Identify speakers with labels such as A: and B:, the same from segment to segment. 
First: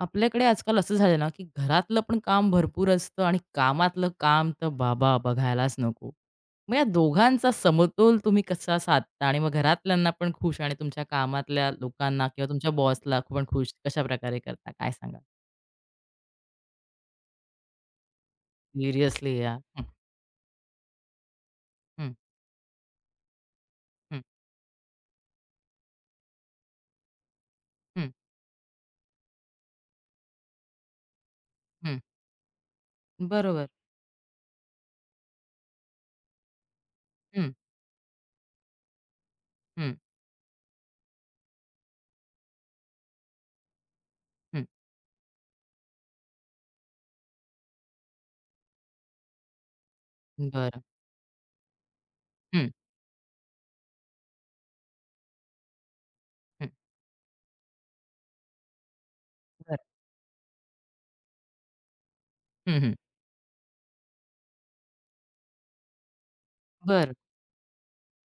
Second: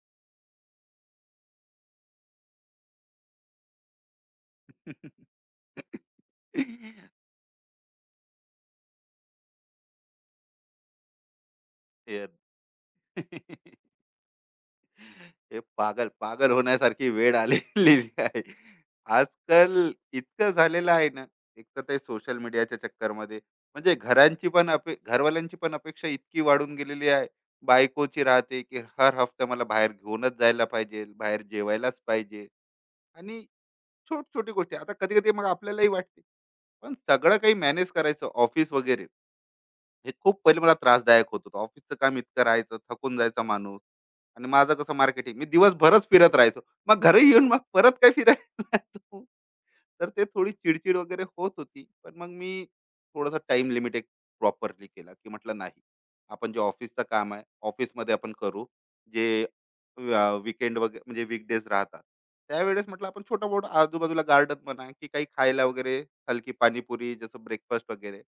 A: आपल्याकडे आजकाल असं झालं ना, की घरातलं पण काम भरपूर असतं आणि कामातलं काम तर बाबा बघायलाच नको. मग या दोघांचा समतोल तुम्ही कसा साधता आणि मग घरातल्यांना पण खुश आणि तुमच्या कामातल्या
B: ते
A: लोकांना किंवा तुमच्या बॉसला पण खुश कशाप्रकारे करता? काय सांगाल?
B: हे पागल पागल होण्यासारखी वेळ आलेली आहे.
A: सिरियसली यार.
B: आजकाल इतकं झालेलं आहे ना, एक तर ते
A: हं,
B: सोशल मीडियाच्या चक्करमध्ये म्हणजे
A: हं, हं,
B: घरांची पण घरवाल्यांची पण अपेक्षा इतकी वाढून गेलेली आहे.
A: हं,
B: बायकोची राहते, की हर हफ्ता मला बाहेर घेऊनच जायला पाहिजे, बाहेर
A: हं.
B: जेवायलाच पाहिजे आणि
A: बरोबर.
B: छोट-छोटी गोष्टी. आता कधी-कधी मग आपल्यालाही वाटते, पण सगळं
A: हं,
B: काही मॅनेज करायचं ऑफिस वगैरे.
A: हं,
B: हे खूप पहिले मला त्रासदायक होत होतं. ऑफिसचं काम इतकं राहायचं, थकून जायचा माणूस आणि
A: हं.
B: माझं कसं मार्केटिंग. मी दिवसभरच फिरत राहायचो. मग घरी येऊन मग परत काय फिरायला जायचो. तर ते थोडी
A: बरं.
B: चिड-चिड वगैरे होत होती. पण मग मी
A: हं,
B: थोडासा टाइम लिमिट एक प्रॉपरली केला, की म्हटलं नाही. आपण जे
A: हं.
B: ऑफिसचं काम आहे, ऑफिसमध्ये आपण करू. जे
A: बरं.
B: अ, वगैरे म्हणजे वीकडीज राहतात.
A: हं,
B: त्यावेळेस
A: हं.
B: म्हटलं आपण छोटा-मोठा आजूबाजूला गार्डन म्हणा, की काही खायला वगैरे हलकी
A: बरं.
B: पाणीपुरी जसं ब्रेकफास्ट वगैरे.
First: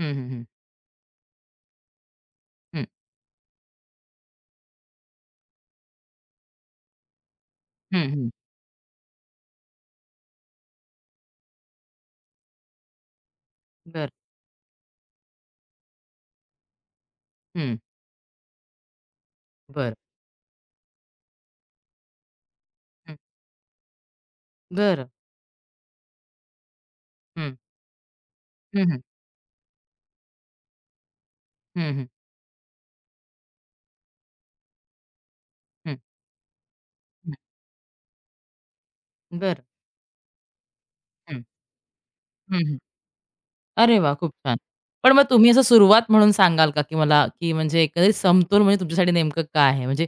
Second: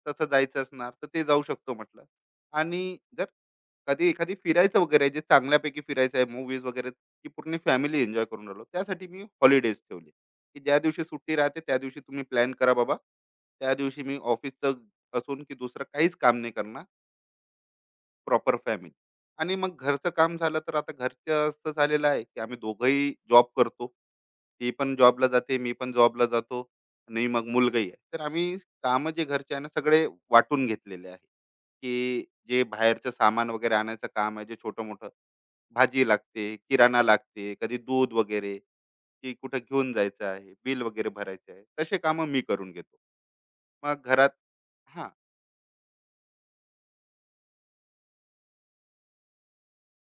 A: हं,
B: तसं
A: हं, हं.
B: जायचं असणार तर ते जाऊ शकतो म्हटलं.
A: हं,
B: आणि जर कधी एखादी फिरायचं वगैरे आहे, जे चांगल्यापैकी फिरायचं आहे, मूव्हीज वगैरे की पूर्ण फॅमिली
A: हं,
B: एन्जॉय
A: हं.
B: करून राहिलो. त्यासाठी मी हॉलिडेज ठेवले, की ज्या दिवशी सुट्टी राहते त्या दिवशी तुम्ही प्लॅन करा बाबा. त्या दिवशी
A: बरं.
B: मी ऑफिसचं असून की दुसरं काहीच काम नाही करणार,
A: हं.
B: Proper family. आणि मग
A: बरं.
B: घरचं काम झालं तर आता घरचं असं झालेलं आहे, की आम्ही दोघंही
A: हं.
B: जॉब करतो. ती पण
A: बरं.
B: जॉबला जाते, मी पण जॉबला जातो आणि मग मुलगाही आहे. तर आम्ही
A: हं, हं.
B: कामं जे घरचे आहे ना सगळे वाटून घेतलेले आहे,
A: हं, हं.
B: की जे बाहेरचं सामान वगैरे आणायचं काम आहे, जे छोटं-मोठं
A: हं.
B: भाजी लागते, किराणा
A: हं,
B: लागते, कधी दूध वगैरे, की कुठं
A: बरं.
B: घेऊन जायचं आहे, बिल वगैरे
A: हं,
B: भरायचं आहे, तसे कामं मी
A: हं,
B: करून
A: हं.
B: घेतो.
A: अरे
B: मग
A: वाह! खूप
B: घरात
A: छान.
B: हां,
A: पण मग तुम्ही असं सुरुवात म्हणून सांगाल का, की मला की म्हणजे एकंदरीत समतोल म्हणजे तुमच्यासाठी नेमकं काय आहे? म्हणजे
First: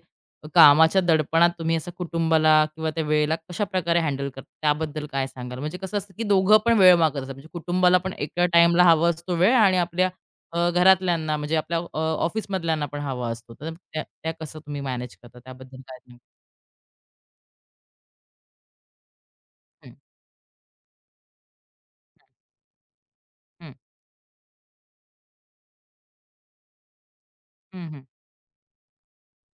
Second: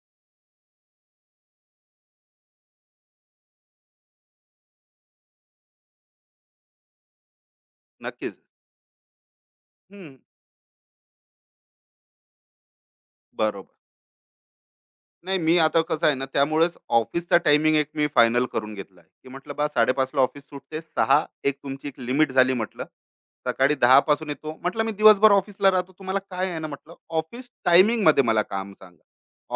A: कामाच्या दडपणात तुम्ही असं कुटुंबाला किंवा त्या वेळेला कशाप्रकारे हँडल करता? त्याबद्दल काय सांगाल? म्हणजे कसं असतं, की दोघं पण वेळ मागत असतात. म्हणजे कुटुंबाला पण
B: नक्कीच.
A: एका टाईमला हवा असतो वेळ आणि आपल्या
B: हं,
A: घरातल्यांना म्हणजे आपल्या ऑफिसमधल्यांना पण हवा असतो. तर
B: बरोबर.
A: त्या त्या कसं तुम्ही मॅनेज करता?
B: नाही, मी
A: त्याबद्दल
B: आता
A: काय
B: कसं आहे
A: सांगाल?
B: ना त्यामुळेच ऑफिसचा टायमिंग एक मी फायनल करून घेतला आहे, की म्हटलं बा
A: हं,
B: 5:30ला ऑफिस सुटते, 6 एक तुमची एक लिमिट झाली म्हटलं.
A: हं,
B: सकाळी 10 पासून येतो म्हटलं, मी दिवसभर ऑफिसला राहतो, तुम्हाला काय आहे ना म्हटलं ऑफिस
A: हं,
B: टायमिंग
A: हं.
B: मध्ये मला काम सांगा.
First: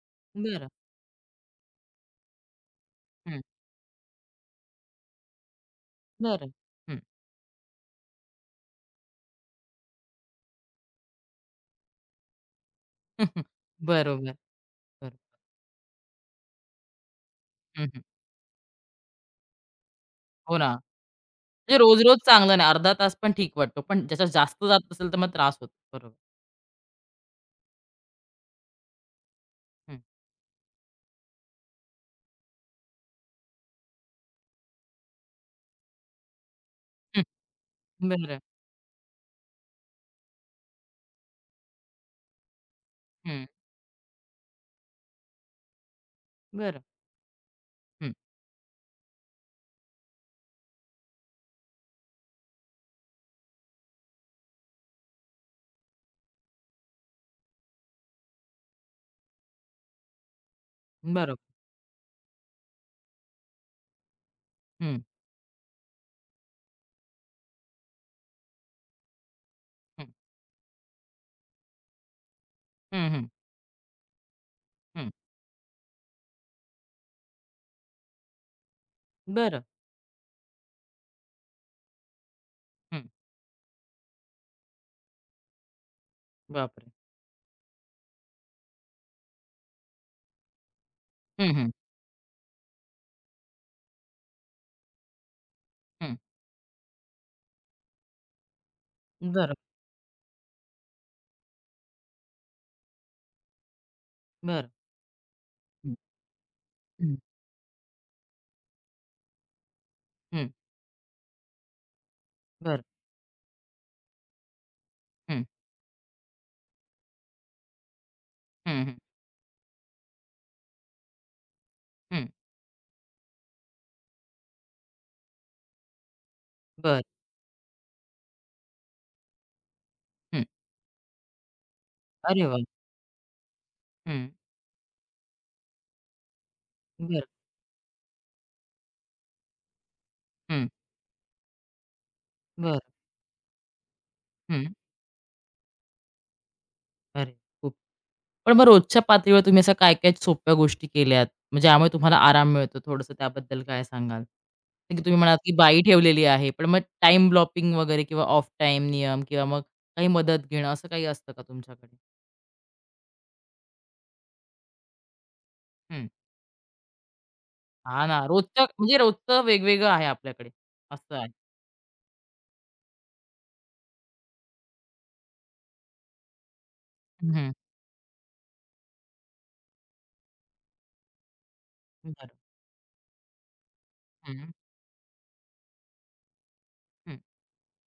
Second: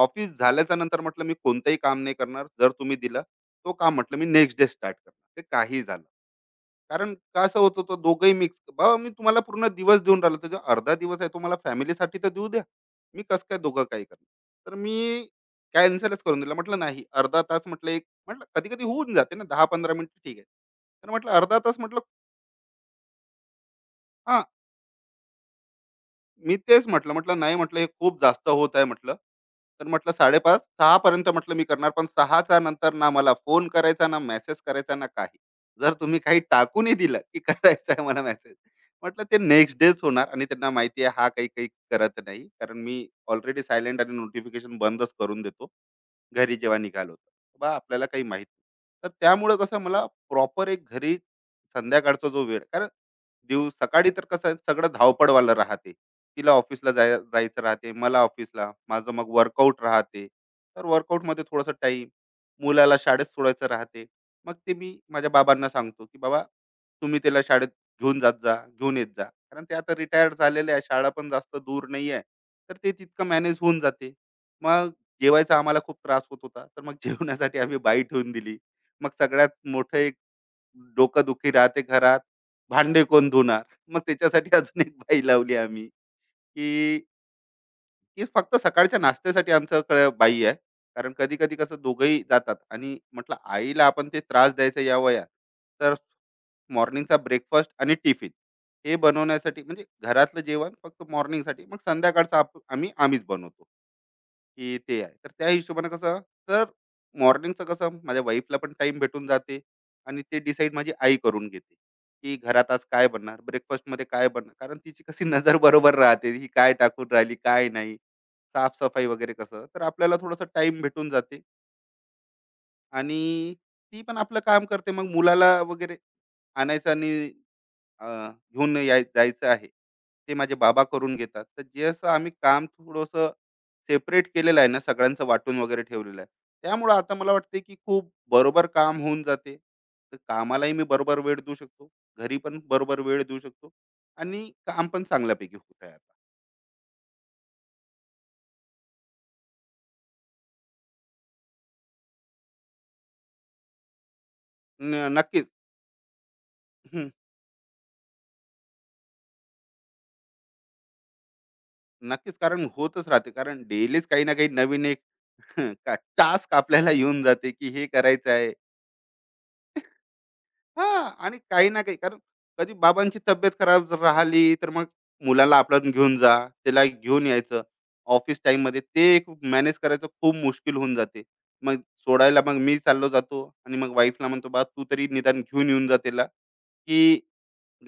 B: ऑफिस
A: बरं.
B: झाल्याच्या नंतर म्हटलं मी कोणतंही काम नाही करणार. जर तुम्ही दिलं
A: हं,
B: तो काम म्हटलं मी नेक्स्ट डे स्टार्ट करणार, ते काही झालं.
A: बरं. हं.
B: कारण कसं होत होतं, दोघंही मिक्स. बाबा, मी तुम्हाला पूर्ण दिवस देऊन राहिलो तर जो अर्धा दिवस आहे तो मला फॅमिलीसाठी तर देऊ द्या. मी कसं काय दोघं काय
A: बरोबर,
B: करणार? तर मी
A: बरोबर.
B: कॅन्सलच करून दिलं. म्हटलं नाही, अर्धा तास
A: हं,
B: म्हटलं
A: हं.
B: एक. म्हटलं कधी कधी होऊन जाते ना 10-15 मिनिटं, ठीक आहे.
A: हो ना.
B: तर म्हटलं अर्धा
A: म्हणजे
B: तास म्हटलं.
A: रोज-रोज चांगलं नाही. अर्धा तास पण ठीक वाटतो. पण ज्याच्यात
B: हा,
A: जास्त जात असेल तर मग त्रास होतो. बरोबर.
B: मी तेच म्हटलं, म्हटलं नाही, म्हटलं हे खूप जास्त होत आहे म्हटलं. तर
A: हं,
B: म्हटलं 5:30-6:00 पर्यंत म्हटलं मी करणार, पण 6च्या नंतर ना मला फोन करायचा, ना मेसेज करायचा, ना काही. जर तुम्ही काही टाकूनही दिलं,
A: हं.
B: की करायचा आहे मला
A: बरं.
B: मेसेज, म्हटलं ते नेक्स्ट डेच होणार. आणि त्यांना माहिती आहे हा काही-काही करत नाही. कारण मी
A: हं.
B: ऑलरेडी सायलेंट आणि नोटिफिकेशन बंदच करून देतो. घरी जेव्हा
A: बरं.
B: निघालो होतो बा आपल्याला
A: हं.
B: काही माहित नाही. तर त्यामुळं कसं मला प्रॉपर एक घरी संध्याकाळचा जो वेळ, कारण दिवस सकाळी तर कसं आहे, सगळं धावपळवालं राहते. तिला ऑफिसला जायचं राहते, मला ऑफिसला, माझं मग वर्कआउट राहते. तर वर्कआउटमध्ये
A: बरोबर.
B: थोडंसं टाईम, मुलाला शाळेत सोडायचं राहते. मग ते मी
A: हं,
B: माझ्या बाबांना सांगतो की बाबा तुम्ही त्याला शाळेत घेऊन जात जा, घेऊन येत जा. कारण ते आता
A: हं.
B: रिटायर्ड झालेले आहे, शाळा पण जास्त दूर नाही आहे. तर ते
A: हं,
B: तितकं
A: हं.
B: मॅनेज होऊन जाते. मग
A: हं.
B: जेवायचा आम्हाला खूप त्रास होत होता. तर मग जेवण्यासाठी आम्ही बाई ठेवून दिली. मग सगळ्यात
A: बरं.
B: मोठं एक डोकंदुखी राहते घरात, भांडे
A: हं.
B: कोण धुणार? मग त्याच्यासाठी अजून एक बाई लावली आम्ही,
A: बापरे!
B: की ती फक्त सकाळच्या नाश्त्यासाठी आमच्याकडे बाई आहे. कारण
A: हं,
B: कधी-कधी
A: हं.
B: कसं दोघंही जातात आणि म्हटलं आईला आपण ते त्रास द्यायचा या वयात, तर
A: हं.
B: मॉर्निंगचा ब्रेकफास्ट आणि टिफिन हे
A: बरं,
B: बनवण्यासाठी, म्हणजे घरातलं जेवण फक्त मॉर्निंगसाठी, मग संध्याकाळचं आम्ही आम्हीच बनवतो.
A: बरं.
B: की ते आहे. तर त्या हिशोबाने
A: हं,
B: कसं, तर
A: हं.
B: मॉर्निंगचं कसं माझ्या वाईफला पण टाईम भेटून जाते आणि ते
A: हं.
B: डिसाईड माझी आई करून घेते, की घरात आज
A: बरं.
B: काय बनणार, ब्रेकफास्टमध्ये काय बनणार. कारण तिची कशी
A: हं.
B: नजर बरोबर राहते ही काय टाकून राहिली काय नाही,
A: हं, हं.
B: साफसफाई वगैरे. कसं तर आपल्याला थोडासा टाइम भेटून जाते.
A: हं.
B: आणि ती पण आपलं काम करते. मग मुलाला वगैरे आणायचं
A: बरं.
B: आणि अ, घेऊन जायचं आहे, ते
A: हं.
B: माझे बाबा करून घेतात. तर जसं आम्ही
A: अरे वाह!
B: काम थोडंसं सेपरेट
A: हं.
B: केलेलं आहे ना, सगळ्यांचं वाटून वगैरे ठेवलेलं आहे. त्यामुळं आता
A: बरं.
B: मला वाटते, की खूप बरोबर काम होऊन जाते. तर
A: हं.
B: कामालाही मी बरोबर वेळ देऊ शकतो, घरी पण
A: बरं.
B: बरोबर वेळ देऊ शकतो आणि
A: हं.
B: काम पण चांगल्यापैकी होत आहे आता.
A: अरे खूप पण मग रोजच्या पातळीवर तुम्ही अशा काय-काय सोप्या गोष्टी केल्यात? मग ज्यामुळे तुम्हाला आराम मिळतो थोडंसं त्याबद्दल काय सांगाल? जसं की तुम्ही म्हणालात
B: नक्कीच.
A: की बाई ठेवलेली आहे. पण मग
B: हं,
A: टाईम ब्लॉकिंग वगैरे किंवा ऑफ टाईम नियम किंवा मग काही मदत घेणं असं काही असतं का तुमच्याकडे?
B: नक्कीच. कारण होतच राहते. कारण डेलीच काही ना काही नवीन एक
A: हं.
B: टास्क आपल्याला येऊन जाते, की हे
A: हां ना,
B: करायचं आहे,
A: रोजचं म्हणजे रोजचं वेगवेगळं आहे आपल्याकडे
B: हां.
A: असं आहे.
B: आणि काही ना काही कारण, कधी बाबांची तब्येत खराब जर राहिली, तर मग मुलाला आपल्यातून घेऊन जा, त्याला घेऊन
A: हं.
B: यायचं. ऑफिस टाईममध्ये ते मॅनेज करायचं खूप मुश्किल होऊन जाते. मग
A: बरं.
B: सोडायला मग मी चाललो जातो आणि मग वाईफला
A: हं,
B: म्हणतो,
A: हं.
B: "बा तू तरी निदान घेऊन येऊन जा त्याला, की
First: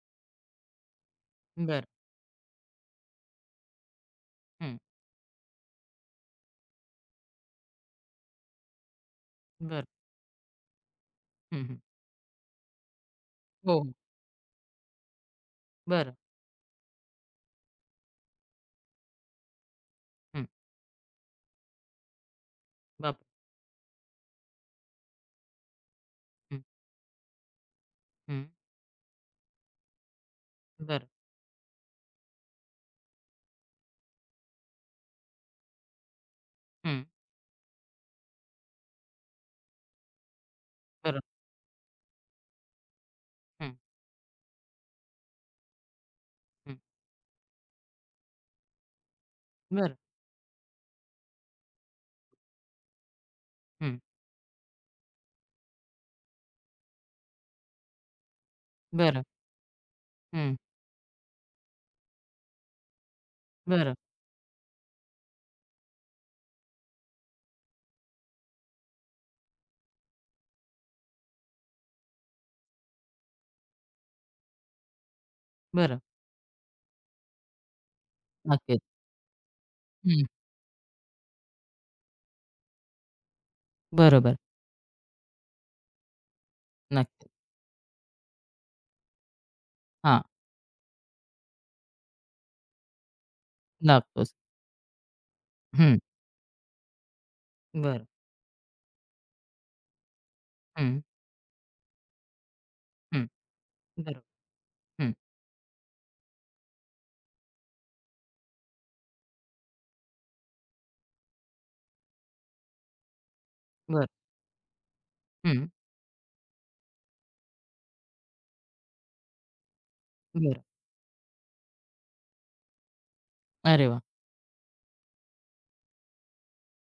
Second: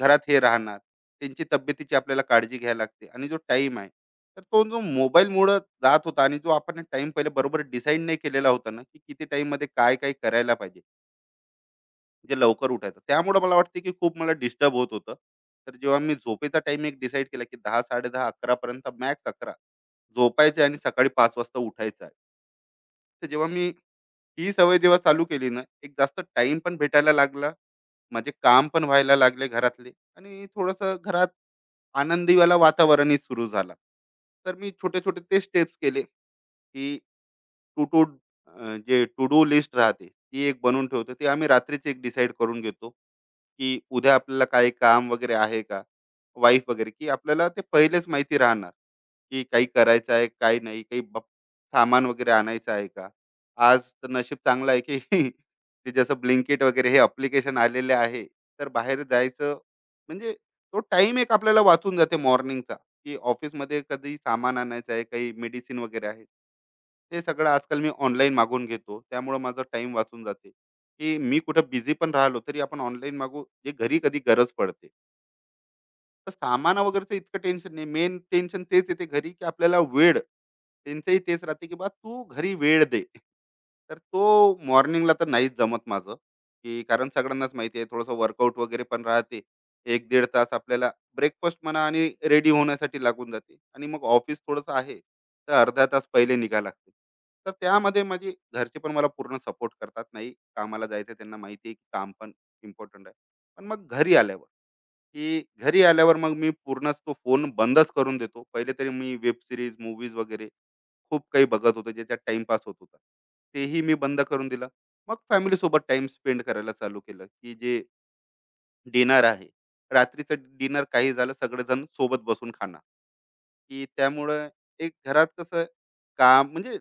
B: घरात हे राहणार." त्यांची
A: बरं.
B: तब्येतीची आपल्याला काळजी घ्यायला लागते. आणि जो टाईम आहे, तर तो
A: हं.
B: जो मोबाईलमुळं जात होता आणि जो आपण टाईम पहिले बरोबर डिसाईड नाही केलेला होता ना, की किती टाईममध्ये
A: बरं.
B: काय-काय करायला पाहिजे.
A: हं, हं.
B: म्हणजे लवकर उठायचं, त्यामुळे मला
A: हो,
B: वाटते
A: हो.
B: की खूप मला डिस्टर्ब होत होतं. तर जेव्हा
A: बरं.
B: मी झोपेचा टाइम एक डिसाईड केला की दहा, साडेदहा, अकरा पर्यंत, मॅक्स 11
A: हं.
B: झोपायचे आणि सकाळी 5 वाजता उठायचं आहे.
A: बापरे!
B: तर जेव्हा मी ही सवय जेव्हा चालू केली ना, एक जास्त टाइम
A: हं,
B: पण भेटायला लागला, माझे
A: हं.
B: काम पण व्हायला लागले घरातले, आणि थोडंसं
A: बरं.
B: घरात आनंदीवाला वातावरणही सुरू झाला. तर मी छोटे छोटे ते स्टेप्स केले, की
A: हं.
B: टू टू जे टू डू लिस्ट राहते ती एक बनवून ठेवतो,
A: बरं.
B: ते आम्ही रात्रीच एक डिसाईड करून घेतो, की
A: हं,
B: उद्या आपल्याला काही काम वगैरे आहे का, वाईफ
A: हं.
B: वगैरे, की आपल्याला ते पहिलेच माहिती राहणार, की काही
A: बरं.
B: करायचं आहे काही नाही, काही सामान वगैरे आणायचं आहे का. आज
A: हं.
B: तर नशीब चांगलं आहे की ते जसं ब्लिंकिट वगैरे हे अप्लिकेशन आलेले आहे, तर बाहेर
A: बरं.
B: जायचं, म्हणजे
A: हं.
B: तो टाइम एक आपल्याला वाचून जाते मॉर्निंगचा. की ऑफिसमध्ये
A: बरं.
B: कधी सामान आणायचं आहे, काही मेडिसिन वगैरे आहे, ते सगळं आजकाल मी ऑनलाईन मागवून घेतो. त्यामुळं माझा टाइम वाचून जाते, की मी कुठं बिझी पण राहिलो तरी आपण ऑनलाईन मागवू, जे घरी कधी गरज पडते.
A: बरं.
B: तर सामान वगैरेचं इतकं टेन्शन नाही. मेन टेन्शन
A: नक्कीच.
B: तेच येते घरी, की आपल्याला वेळ,
A: हं.
B: त्यांचंही तेच राहते की बा तू घरी वेळ दे. तर तो
A: बरोबर.
B: मॉर्निंगला तर नाहीच जमत माझं, की कारण
A: नक्कीच.
B: सगळ्यांनाच माहिती आहे, थोडंसं वर्कआउट वगैरे पण राहते, एक
A: हां,
B: दीड तास आपल्याला, ब्रेकफास्ट म्हणा आणि रेडी होण्यासाठी लागून जाते आणि मग
A: लागतोच.
B: ऑफिस थोडंसं आहे, तर अर्धा
A: हं.
B: तास पहिले निघायला लागते. तर त्यामध्ये
A: बरं.
B: माझे घरचे पण मला पूर्ण सपोर्ट करतात. नाही, कामाला
A: हं,
B: जायचं, त्यांना माहिती आहे की काम पण इम्पॉर्टंट आहे.
A: हं.
B: पण मग घरी
A: बरोबर.
B: आल्यावर,
A: हं.
B: की घरी आल्यावर मग मी पूर्णच तो फोन बंदच करून देतो. पहिले तरी मी वेब सीरीज, मूवीज वगैरे खूप काही बघत होतो, ज्याच्यात टाईमपास होत होता. तेही मी
A: बरं.
B: बंद करून दिलं. मग
A: हं.
B: फॅमिलीसोबत टाइम स्पेंड करायला चालू केलं, की जे डिनर आहे, रात्रीचं
A: बरं.
B: डिनर काही झालं सगळेजण सोबत बसून खाणार, की
A: अरे वाह!
B: त्यामुळं एक घरात कसं, काम म्हणजे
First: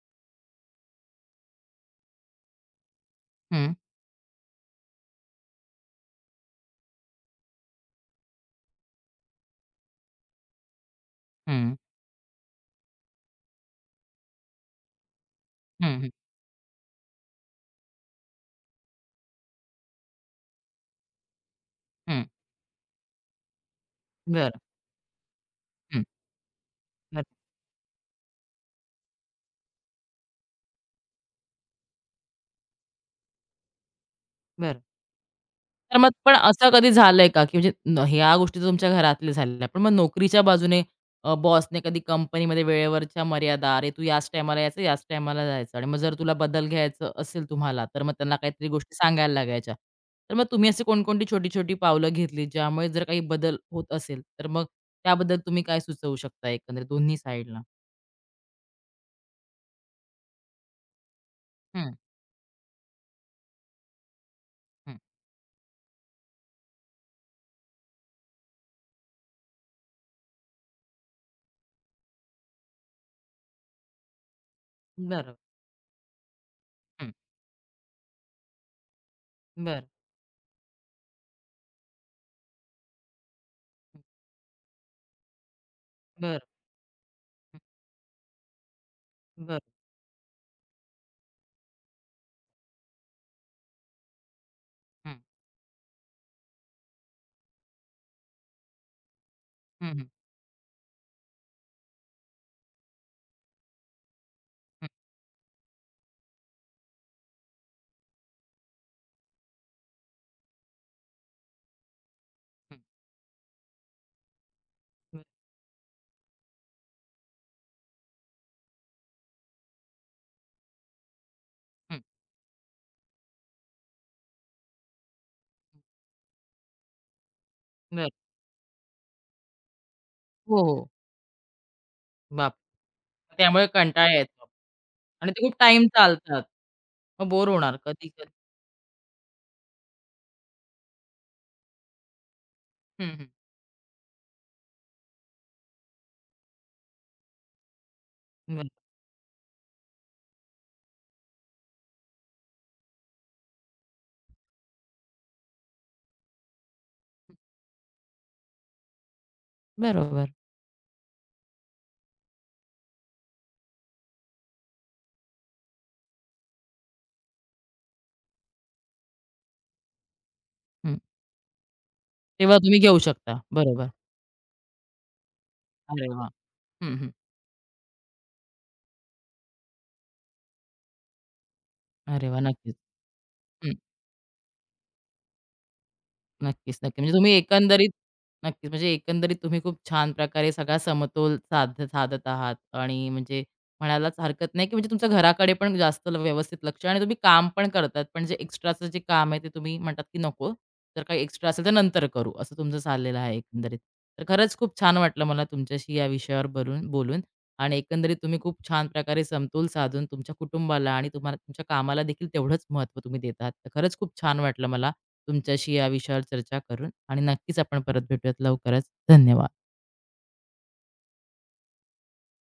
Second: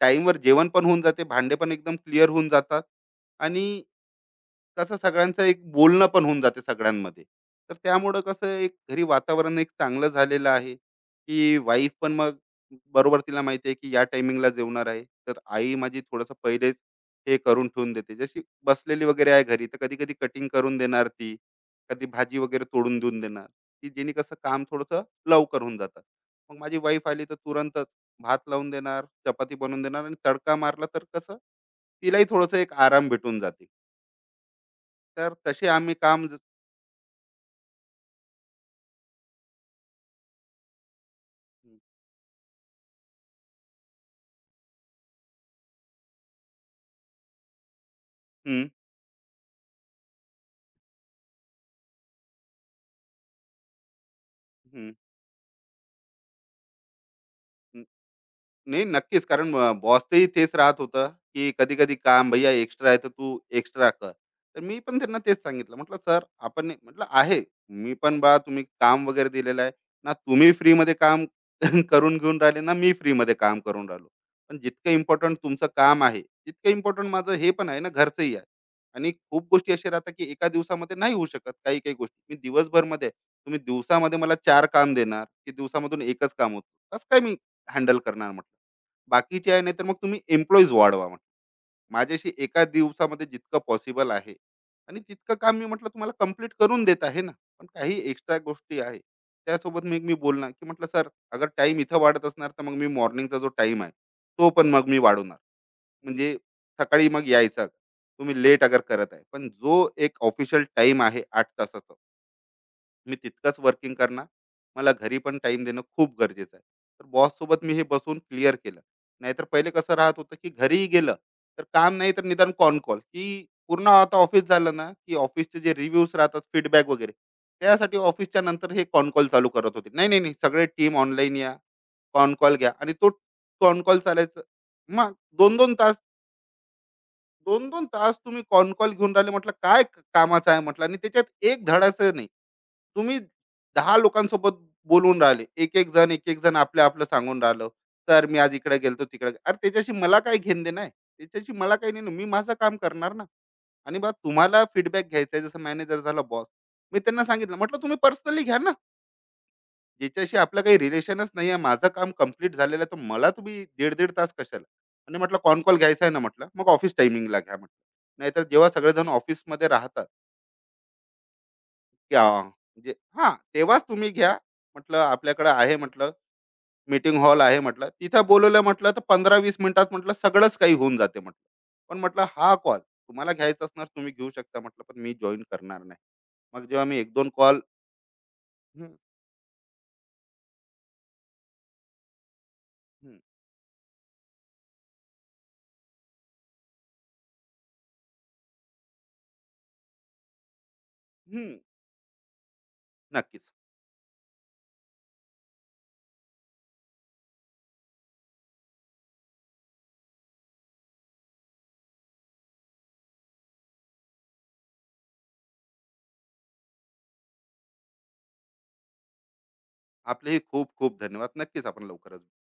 B: टाईमवर जेवण पण होऊन जाते, भांडे पण एकदम क्लिअर होऊन जातात
A: हं,
B: आणि कसं सगळ्यांचं एक बोलणं पण होऊन जाते सगळ्यांमध्ये. तर त्यामुळं कसं एक घरी वातावरण एक चांगलं झालेलं आहे, की
A: हं.
B: वाईफ पण मग बरोबर, तिला माहिती आहे, की या टायमिंगला जेवणार आहे. तर आई
A: हं,
B: माझी
A: हं.
B: थोडंसं पहिलेच हे करून ठेवून देते. जशी बसलेली वगैरे आहे घरी, तर कधी-कधी कटिंग करून देणार ती. कधी
A: हं.
B: भाजी वगैरे तोडून देऊन देणार, की जेणे कसं
A: बरं.
B: काम थोडंसं लवकर होऊन जातं.
A: हं.
B: मग माझी वाईफ
A: बरं.
B: आली तर तुरंतच भात लावून देणार, चपाती बनवून देणार आणि तडका मारला तर कसं तिलाही थोडंसं एक आराम भेटून जाते.
A: बरं.
B: तर तसे आम्ही
A: तर मग
B: काम
A: पण असं कधी झालंय का, की म्हणजे न ह्या गोष्टी तर तुमच्या घरातल्या झालेल्या. पण मग नोकरीच्या बाजूने बॉसने कधी कंपनीमध्ये वेळेवरच्या मर्यादा, "अरे, तू याच टायमाला यायचं, याच टायमाला जायचं" आणि मग जर तुला बदल घ्यायचं असेल तुम्हाला, तर मग त्यांना
B: हं,
A: काहीतरी गोष्टी सांगायला लागायच्या. तर मग तुम्ही अशी कोणकोणती छोटी-छोटी पावलं घेतली, ज्यामुळे जर काही बदल होत असेल, तर मग
B: हं,
A: त्याबद्दल तुम्ही काय सुचवू शकता एकंदरीत दोन्ही साइडला?
B: हं, नाही, नक्कीच. कारण बॉसचंही तेच राहत होतं की कधी
A: हं,
B: कधी काम भैया एक्स्ट्रा आहे तर तू एक्स्ट्रा कर. तर मी
A: हं.
B: पण त्यांना तेच सांगितलं, म्हटलं सर म्हटलं आहे मी पण, बा तुम्ही काम वगैरे दिलेलं आहे, ना तुम्ही फ्रीमध्ये काम करून घेऊन राहिले, ना मी फ्रीमध्ये काम करून राहिलो. पण जितकं
A: बरोबर.
B: इम्पॉर्टंट तुमचं काम आहे तितकं इम्पॉर्टंट
A: हं.
B: माझं हे पण आहे ना, घरचंही आहे. आणि खूप गोष्टी
A: बरं.
B: अशा राहतात की एका दिवसामध्ये नाही होऊ शकत, काही काही गोष्टी मी दिवसभर मध्ये आहे. तुम्ही दिवसामध्ये मला 4 काम देणार की दिवसामधून एकच
A: बरं.
B: काम होतं, कसं काय मी हँडल करणार म्हटलं बाकीचे
A: बरं.
B: आहे. नाही तर मग तुम्ही एम्प्लॉईज वाढवा म्हटलं. माझ्याशी एका दिवसामध्ये जितकं पॉसिबल आहे आणि
A: हं.
B: तितकं काम मी म्हटलं तुम्हाला कंप्लीट करून देत आहे ना. पण काही एक्स्ट्रा गोष्टी आहे, त्यासोबत
A: हं,
B: मी
A: हं.
B: मी बोलणार, की म्हटलं सर, अगर टाइम इथं वाढत असणार, तर मग मी मॉर्निंगचा जो टाइम आहे तो पण मग
A: हं,
B: मी वाढवणार. म्हणजे सकाळी मग यायचा तुम्ही लेट अगर करत आहे, पण जो एक ऑफिशियल टाइम आहे 8 तासाचा,
A: हं.
B: मी तितकंच वर्किंग करणार. मला घरी
A: हं.
B: पण टाइम देणं खूप गरजेचं आहे. तर बॉस सोबत मी हे बसून क्लिअर केलं. नाहीतर पहिले कसं राहत होतं की घरीही गेलं तर काम
A: हं.
B: नाही तर निदान कॉन कॉल, की पूर्ण आता ऑफिस झालं ना की ऑफिसचे जे रिव्ह्यूज राहतात, फीडबॅक वगैरे, त्यासाठी
A: बरं.
B: ऑफिसच्या नंतर हे कॉन कॉल चालू करत होते. नाही नाही नाही,
A: हो,
B: सगळे
A: हो.
B: टीम ऑनलाईन या, कॉन
A: बाप!
B: कॉल घ्या. आणि तो
A: त्यामुळे
B: कॉन कॉल
A: कंटाळा
B: चालायचं
A: यायचा
B: मग
A: आणि ते खूप
B: दोन दोन
A: टाईम
B: तास
A: चालतात. मग बोर होणार
B: 2-2 तास
A: कधी-कधी.
B: तुम्ही कॉन कॉल घेऊन राहिले म्हटलं, काय कामाचं आहे म्हटलं. आणि त्याच्यात एक धडाचं नाही,
A: हं,
B: तुम्ही
A: हं.
B: 10 लोकांसोबत बोलून राहिले, एक एक जण एक एक जण आपलं आपलं सांगून राहिलं, "सर मी आज
A: बरं.
B: इकडे गेलतो तिकडे गे-" अरे त्याच्याशी मला काय घेण देणं आहे? त्याच्याशी मला काही नाही ना. मी माझं काम करणार ना. आणि बा तुम्हाला फीडबॅक घ्यायचा आहे, जसं मॅनेजर झाला बॉस, मी त्यांना सांगितलं म्हटलं तुम्ही पर्सनली घ्या ना.
A: बरोबर.
B: ज्याच्याशी आपलं काही रिलेशनच नाही आहे, माझं काम कम्प्लीट झालेलं आहे, तर मला तुम्ही 1.5-1.5 तास कशाला? आणि म्हटलं कॉन कॉल घ्यायचा आहे ना म्हटलं, मग ऑफिस टायमिंगला घ्या म्हटलं, नाहीतर जेव्हा सगळेजण ऑफिसमध्ये राहतात,
A: हं.
B: की
A: तेव्हा तुम्ही
B: म्हणजे
A: घेऊ
B: हां,
A: शकता.
B: तेव्हाच
A: बरोबर.
B: तुम्ही घ्या. म्हटलं आपल्याकडे आहे
A: अरे
B: म्हटलं,
A: वाह! हं, हं.
B: मीटिंग हॉल आहे म्हटलं, तिथं बोलवलं म्हटलं, तर 15-20 मिनिटात म्हटलं सगळंच काही होऊन जाते म्हटलं. पण म्हटलं
A: अरे वाह!
B: हा
A: नक्कीच.
B: कॉल तुम्हाला घ्यायचा असणार तुम्ही घेऊ शकता म्हटलं, पण मी जॉईन करणार नाही. मग
A: नक्कीच,
B: जेव्हा मी
A: नक्की.
B: एक
A: म्हणजे
B: दोन
A: तुम्ही
B: कॉल
A: एकंदरीत नक्कीच. म्हणजे एकंदरीत तुम्ही खूप छान प्रकारे सगळा समतोल साधत आहात आणि म्हणजे म्हणायलाच हरकत नाही, की म्हणजे तुमच्या घराकडे पण जास्त व्यवस्थित लक्ष आणि तुम्ही काम पण करतात. पण जे एक्स्ट्राचं जे काम आहे ते तुम्ही म्हणतात, की नको. जर काही एक्स्ट्रा असेल तर नंतर करू, असं तुमचं चाललेलं आहे
B: नक्कीच,
A: एकंदरीत. तर खरंच खूप छान वाटलं मला तुमच्याशी या विषयावर बोलून बोलून आणि एकंदरीत तुम्ही खूप छान प्रकारे समतोल साधून तुमच्या कुटुंबाला आणि तुम्हाला तुमच्या कामाला देखील तेवढंच महत्त्व तुम्ही देत आहात. तर खरंच खूप छान वाटलं मला तुमच्याशी या विषयावर चर्चा करून आणि नक्कीच आपण परत भेटूयात लवकरच. धन्यवाद.
B: आपलेही खूप खूप धन्यवाद. नक्कीच आपण लवकरच भेट